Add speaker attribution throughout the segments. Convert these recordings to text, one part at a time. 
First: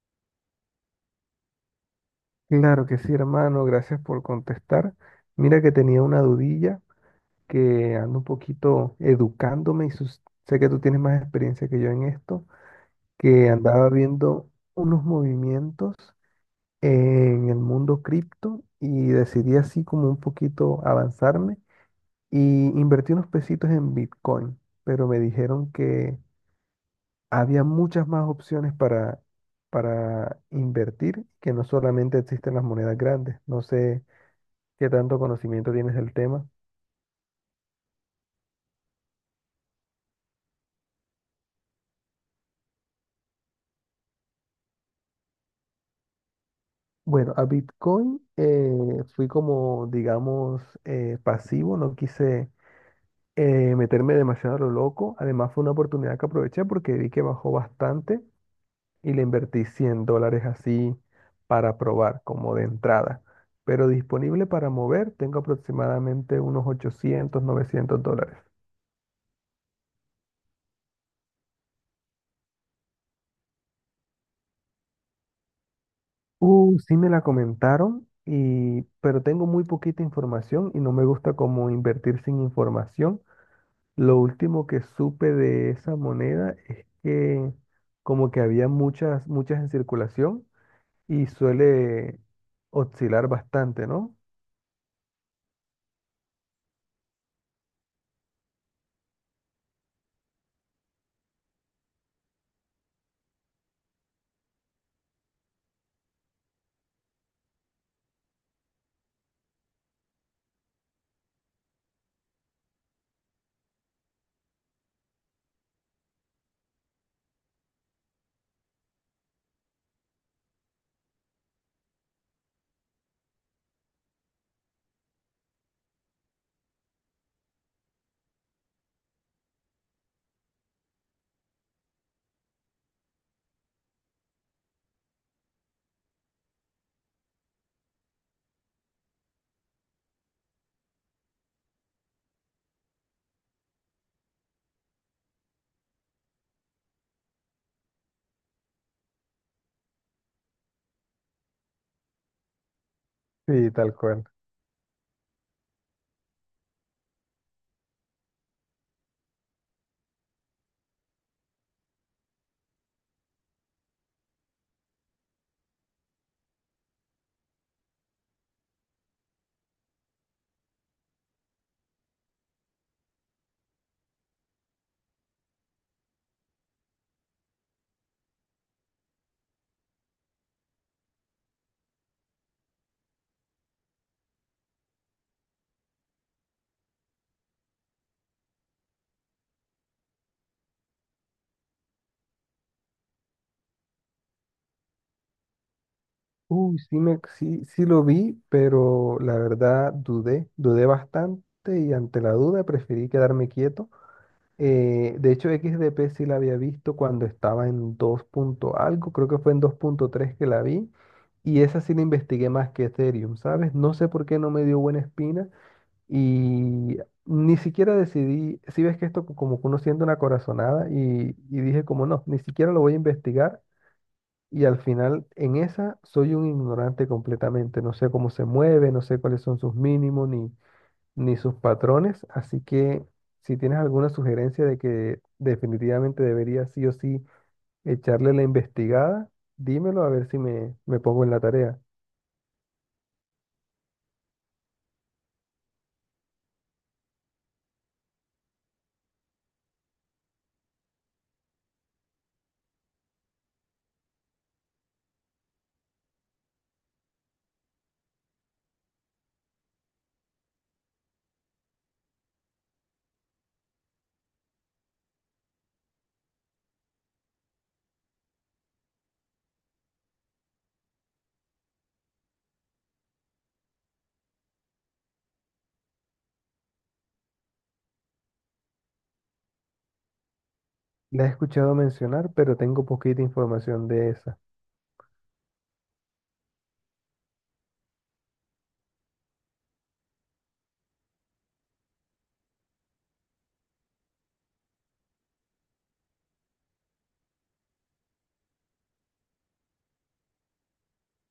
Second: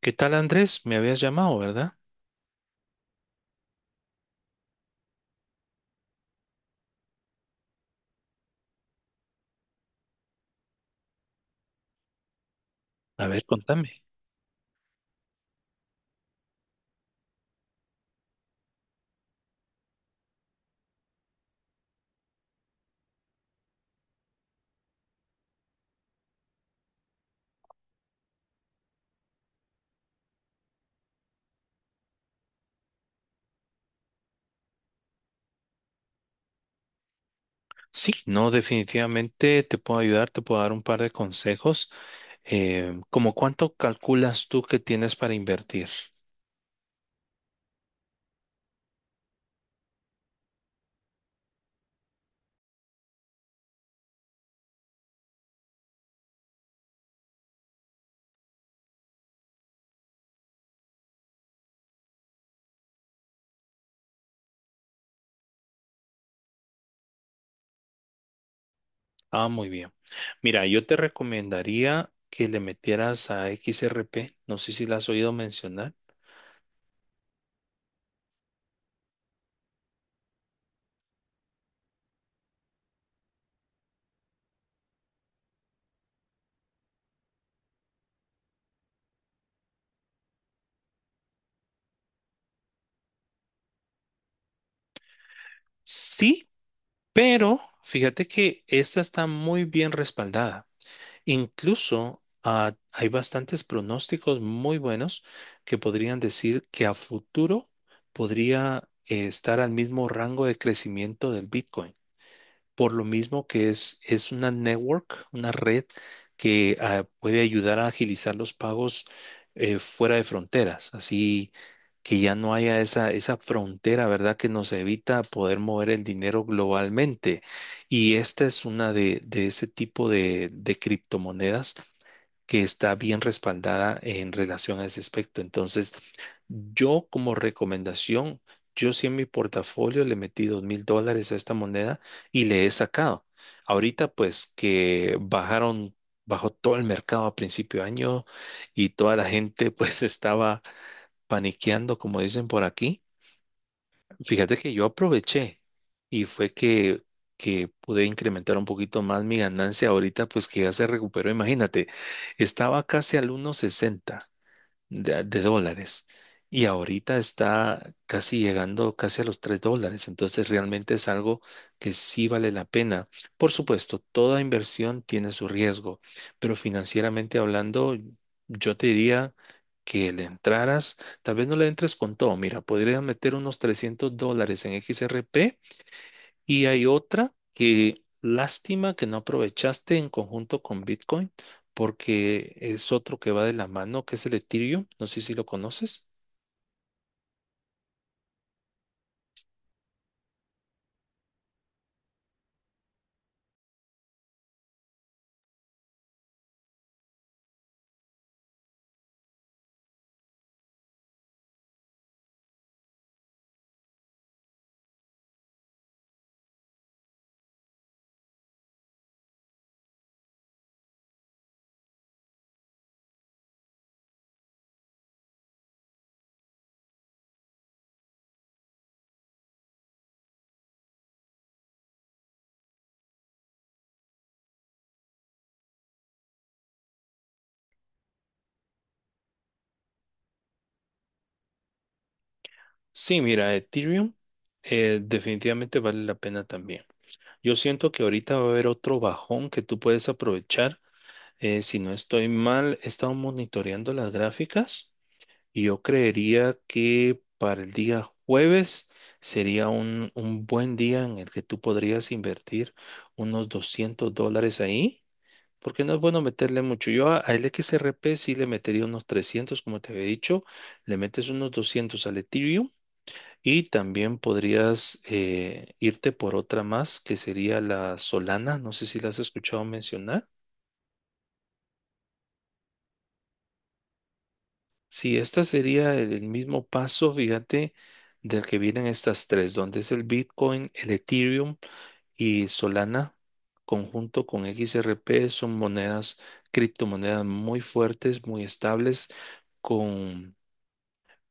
Speaker 1: ¿Qué tal, Andrés? Me habías llamado, ¿verdad?
Speaker 2: Claro que sí, hermano, gracias por contestar. Mira que tenía una dudilla que ando un poquito educándome y sé que tú tienes más experiencia que yo en esto,
Speaker 1: A ver,
Speaker 2: que andaba
Speaker 1: contame.
Speaker 2: viendo unos movimientos en el mundo cripto y decidí así como un poquito avanzarme y invertí unos pesitos en Bitcoin, pero me dijeron que había muchas más opciones para invertir, que no solamente existen las monedas grandes. No sé. ¿Qué tanto conocimiento tienes del tema?
Speaker 1: Sí, no, definitivamente te puedo ayudar, te puedo dar un par de consejos. ¿Cómo cuánto calculas tú que tienes para invertir?
Speaker 2: Bueno, a Bitcoin fui como, digamos, pasivo, no quise meterme demasiado a lo loco. Además fue una oportunidad que aproveché porque vi que bajó bastante y le invertí $100 así para probar, como de entrada. Pero disponible para mover tengo aproximadamente unos $800 $900.
Speaker 1: Ah, muy bien. Mira, yo te recomendaría que le metieras a XRP. No sé si la has oído mencionar.
Speaker 2: Sí me la comentaron, pero tengo muy poquita información y no me gusta como invertir sin información. Lo último que supe de esa moneda es que como que había muchas, muchas en circulación y suele oscilar bastante, ¿no?
Speaker 1: Sí, pero fíjate que esta está muy bien respaldada. Incluso hay bastantes pronósticos muy buenos que podrían decir que a futuro podría estar al mismo rango de crecimiento del Bitcoin por lo mismo que es una network, una red que puede ayudar a agilizar los pagos fuera de fronteras, así que ya no haya esa frontera, ¿verdad? Que nos evita poder mover el dinero globalmente. Y esta es una de ese tipo de criptomonedas que está bien respaldada en relación a ese aspecto. Entonces, yo como recomendación, yo sí en mi portafolio le metí $2,000 a esta moneda y le he sacado. Ahorita, pues que bajaron, bajó todo el mercado a principio de año y toda la gente pues estaba paniqueando, como dicen por aquí.
Speaker 2: Sí, tal cual.
Speaker 1: Fíjate que yo aproveché y fue que pude incrementar un poquito más mi ganancia ahorita, pues que ya se recuperó. Imagínate, estaba casi al 1.60 de dólares y ahorita está casi llegando casi a los $3. Entonces realmente es algo que sí vale la pena. Por supuesto, toda inversión tiene su riesgo, pero financieramente hablando, yo te diría que le entraras, tal vez no le entres con todo. Mira, podrías meter unos $300 en XRP y hay otra que lástima que no aprovechaste en conjunto con Bitcoin, porque es otro que va de la mano, que es el Ethereum. No sé si lo conoces.
Speaker 2: Sí, sí, sí lo vi, pero la verdad dudé, dudé bastante y ante la duda preferí quedarme quieto. De hecho, XDP sí la había visto cuando estaba en 2 punto algo, creo que fue en 2.3 que la vi, y esa sí la investigué más que Ethereum, ¿sabes? No sé por qué no me dio buena espina. Y ni siquiera decidí, si ves que esto como que uno siente una corazonada y dije como no, ni siquiera lo voy a investigar y al final en esa soy un ignorante completamente, no sé cómo se mueve, no sé cuáles son sus mínimos ni, ni sus patrones, así que si tienes alguna sugerencia de que definitivamente debería sí o sí echarle la investigada, dímelo a ver si me pongo en la tarea.
Speaker 1: Sí, mira, Ethereum definitivamente vale la pena también. Yo siento que ahorita va a haber otro bajón que tú puedes aprovechar. Si no estoy mal, he estado monitoreando las gráficas. Y yo creería que para el día jueves sería un buen día en el que tú podrías invertir unos $200 ahí, porque no es bueno meterle mucho. Yo al XRP sí le metería unos 300 como te había dicho, le metes unos 200 al Ethereum y también podrías irte por otra más que sería la Solana, no sé si la has escuchado mencionar.
Speaker 2: La he escuchado mencionar, pero tengo poquita información de esa.
Speaker 1: Sí, este sería el mismo paso, fíjate, del que vienen estas tres, donde es el Bitcoin, el Ethereum y Solana, conjunto con XRP, son monedas, criptomonedas muy fuertes, muy estables,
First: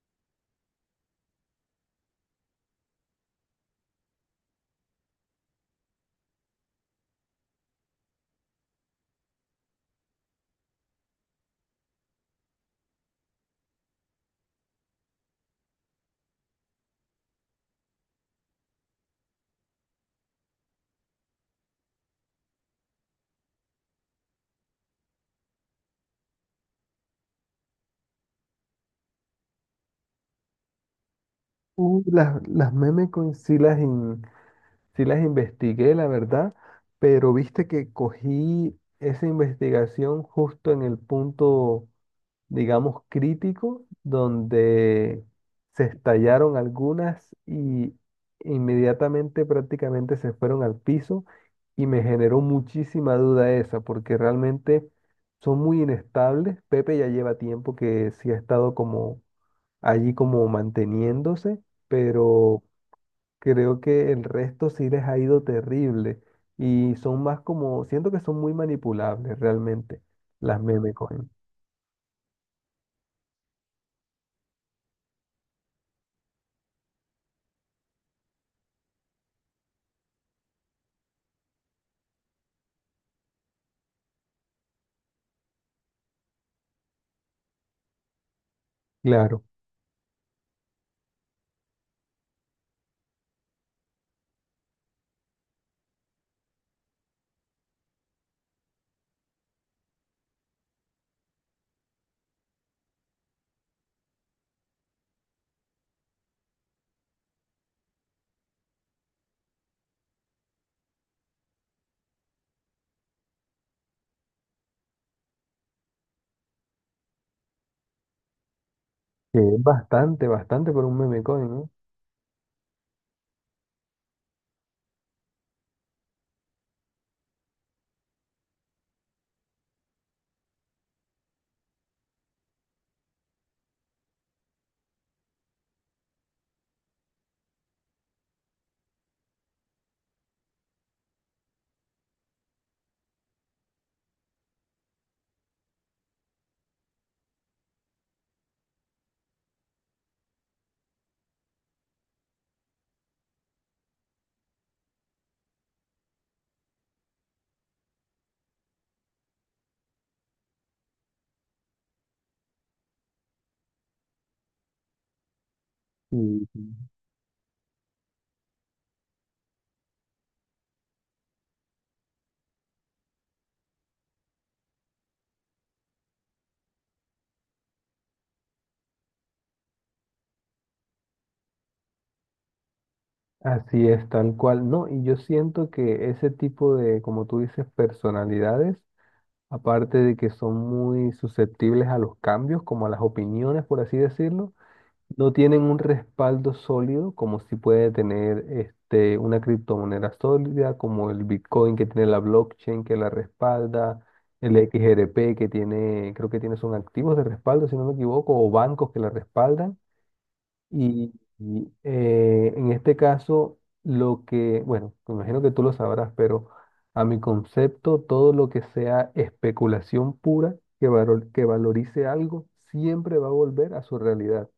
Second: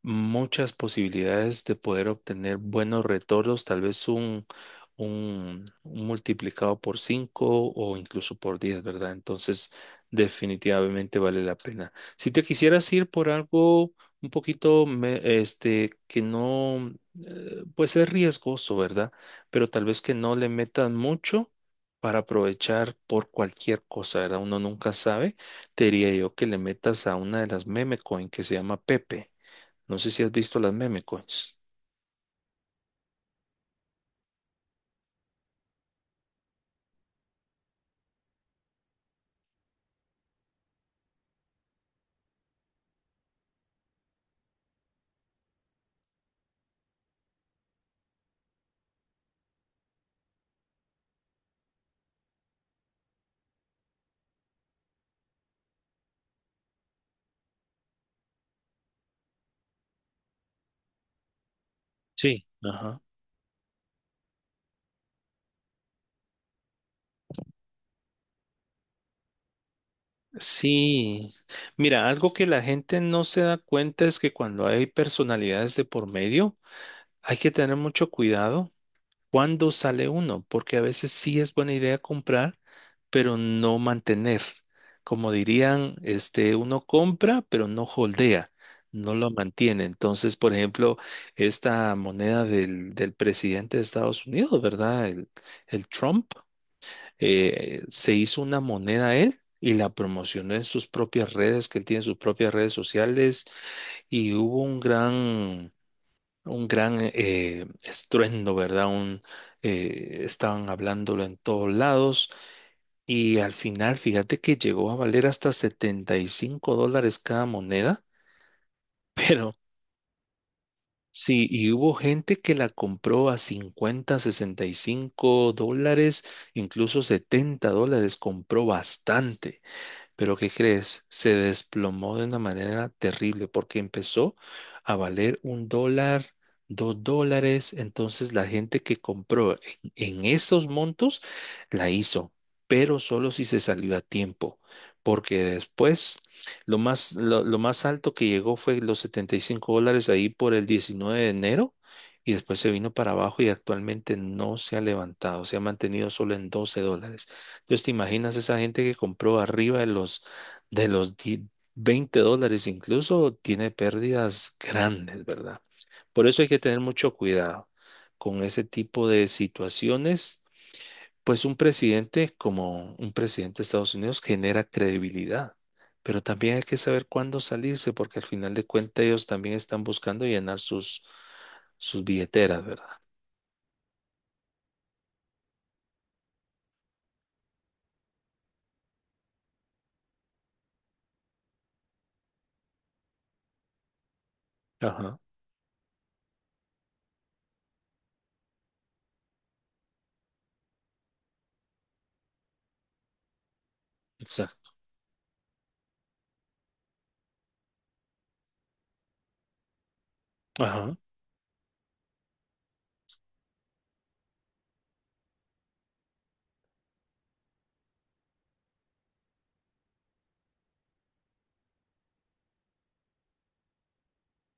Speaker 1: muchas posibilidades de poder obtener buenos retornos, tal vez un multiplicado por 5 o incluso por 10, ¿verdad? Entonces, definitivamente vale la pena. Si te quisieras ir por algo un poquito, que no, pues es riesgoso, ¿verdad? Pero tal vez que no le metan mucho, para aprovechar por cualquier cosa, ¿verdad? Uno nunca sabe. Te diría yo que le metas a una de las meme coin que se llama Pepe. No sé si has visto las meme coins.
Speaker 2: Las memes coins sí sí las investigué, la verdad, pero viste que cogí esa investigación justo en el punto, digamos, crítico, donde se estallaron algunas y inmediatamente prácticamente se fueron al piso y me generó muchísima duda esa, porque realmente son muy inestables. Pepe ya lleva tiempo que sí ha estado como allí como manteniéndose,
Speaker 1: Sí,
Speaker 2: pero
Speaker 1: ajá.
Speaker 2: creo que el resto sí les ha ido terrible y son más como, siento que son muy manipulables realmente las meme coin.
Speaker 1: Sí. Mira, algo que la gente no se da cuenta es que cuando hay personalidades de por medio, hay que tener mucho cuidado cuando sale uno, porque a veces sí es buena idea comprar, pero no mantener. Como dirían, uno compra, pero no holdea, no lo
Speaker 2: Claro,
Speaker 1: mantiene. Entonces, por ejemplo, esta moneda del presidente de Estados Unidos, ¿verdad? El Trump. Se hizo una moneda él y la promocionó en sus propias redes, que él tiene sus propias redes sociales y hubo un gran estruendo, ¿verdad? Estaban hablándolo en todos lados y al final, fíjate que llegó a valer hasta $75 cada moneda,
Speaker 2: que
Speaker 1: pero.
Speaker 2: es bastante, bastante por un meme
Speaker 1: Sí,
Speaker 2: coin, ¿no?
Speaker 1: y hubo gente que la compró a 50, $65, incluso $70, compró bastante. Pero ¿qué crees? Se desplomó de una manera terrible porque empezó a valer $1, $2. Entonces la gente que compró en esos montos la hizo, pero solo si se salió a tiempo. Porque después lo más alto que llegó fue los $75 ahí por el 19 de enero y después se vino para abajo y actualmente no se ha levantado, se ha mantenido solo en $12. Entonces, ¿te imaginas esa gente que compró arriba de los $20 incluso tiene pérdidas grandes, ¿verdad? Por eso hay
Speaker 2: Y
Speaker 1: que tener mucho cuidado con ese tipo de situaciones. Pues un presidente como un presidente de Estados Unidos genera credibilidad, pero también hay que saber cuándo salirse, porque al final de cuentas ellos también están buscando llenar sus billeteras, ¿verdad?
Speaker 2: así es, tal cual. No, y yo siento que ese tipo de, como tú dices, personalidades, aparte de que son muy susceptibles a los cambios, como a las opiniones, por así decirlo,
Speaker 1: Ajá,
Speaker 2: no tienen un respaldo sólido como si puede tener este, una criptomoneda sólida como el Bitcoin que tiene la blockchain que la respalda, el
Speaker 1: exacto.
Speaker 2: XRP que tiene, creo que tiene son activos de respaldo si no me equivoco, o bancos que la respaldan.
Speaker 1: Ajá,
Speaker 2: Y, en este caso, lo que, bueno, me imagino que tú lo sabrás, pero a mi concepto, todo lo que sea especulación pura que valorice algo siempre va a volver a su realidad.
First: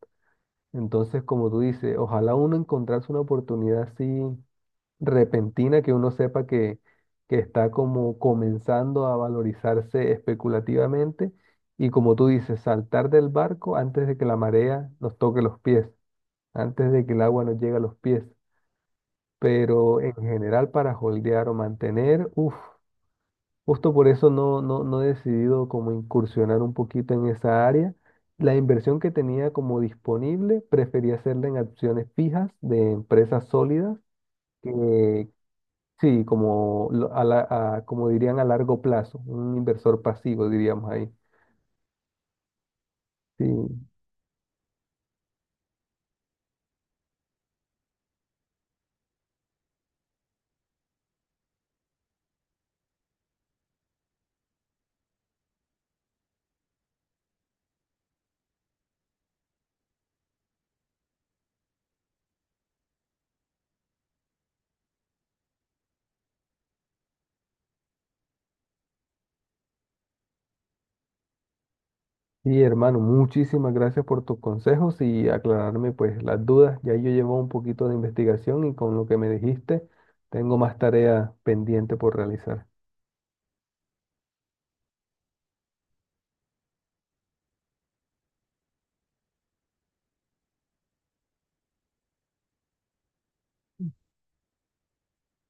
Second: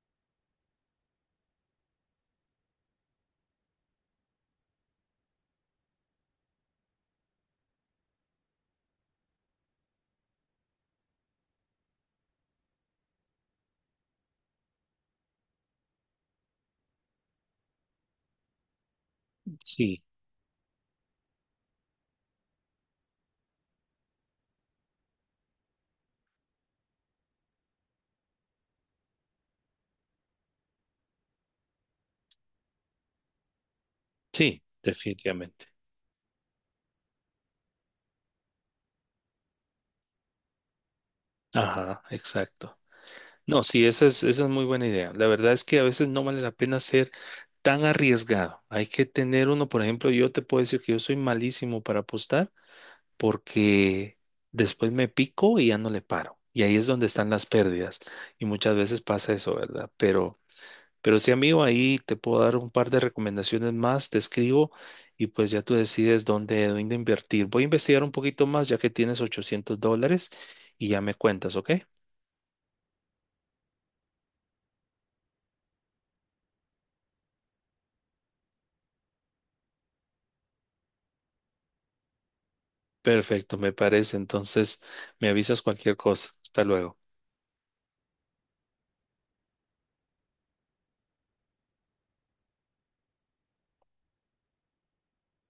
Speaker 2: Entonces, como tú dices, ojalá uno encontrase una oportunidad así repentina que uno sepa que está como comenzando a valorizarse especulativamente y como tú dices, saltar del barco antes de que la marea nos toque los pies, antes de que el agua nos llegue a los pies. Pero
Speaker 1: sí,
Speaker 2: en general para holdear o mantener, uff. Justo por eso no, no, no he decidido como incursionar un poquito en esa área. La inversión que tenía como disponible, prefería hacerla en acciones fijas de empresas sólidas,
Speaker 1: sí,
Speaker 2: que
Speaker 1: definitivamente.
Speaker 2: sí, como, como dirían a largo plazo, un inversor pasivo, diríamos ahí.
Speaker 1: Ajá, exacto.
Speaker 2: Sí,
Speaker 1: No, sí, esa es muy buena idea. La verdad es que a veces no vale la pena ser tan arriesgado. Hay que tener uno, por ejemplo, yo te puedo decir que yo soy malísimo para apostar porque después me pico y ya no le paro. Y ahí es donde están las pérdidas. Y muchas veces pasa eso, ¿verdad? Pero sí, amigo, ahí te puedo dar un par de recomendaciones más, te escribo y pues ya tú decides dónde invertir. Voy a investigar un poquito más ya que tienes $800 y ya me cuentas, ¿ok?
Speaker 2: sí, hermano, muchísimas gracias por tus consejos y aclararme pues las dudas. Ya yo llevo un poquito de investigación y con lo que me dijiste, tengo más tarea pendiente por realizar.
Speaker 1: Perfecto, me parece. Entonces, me avisas cualquier cosa. Hasta luego.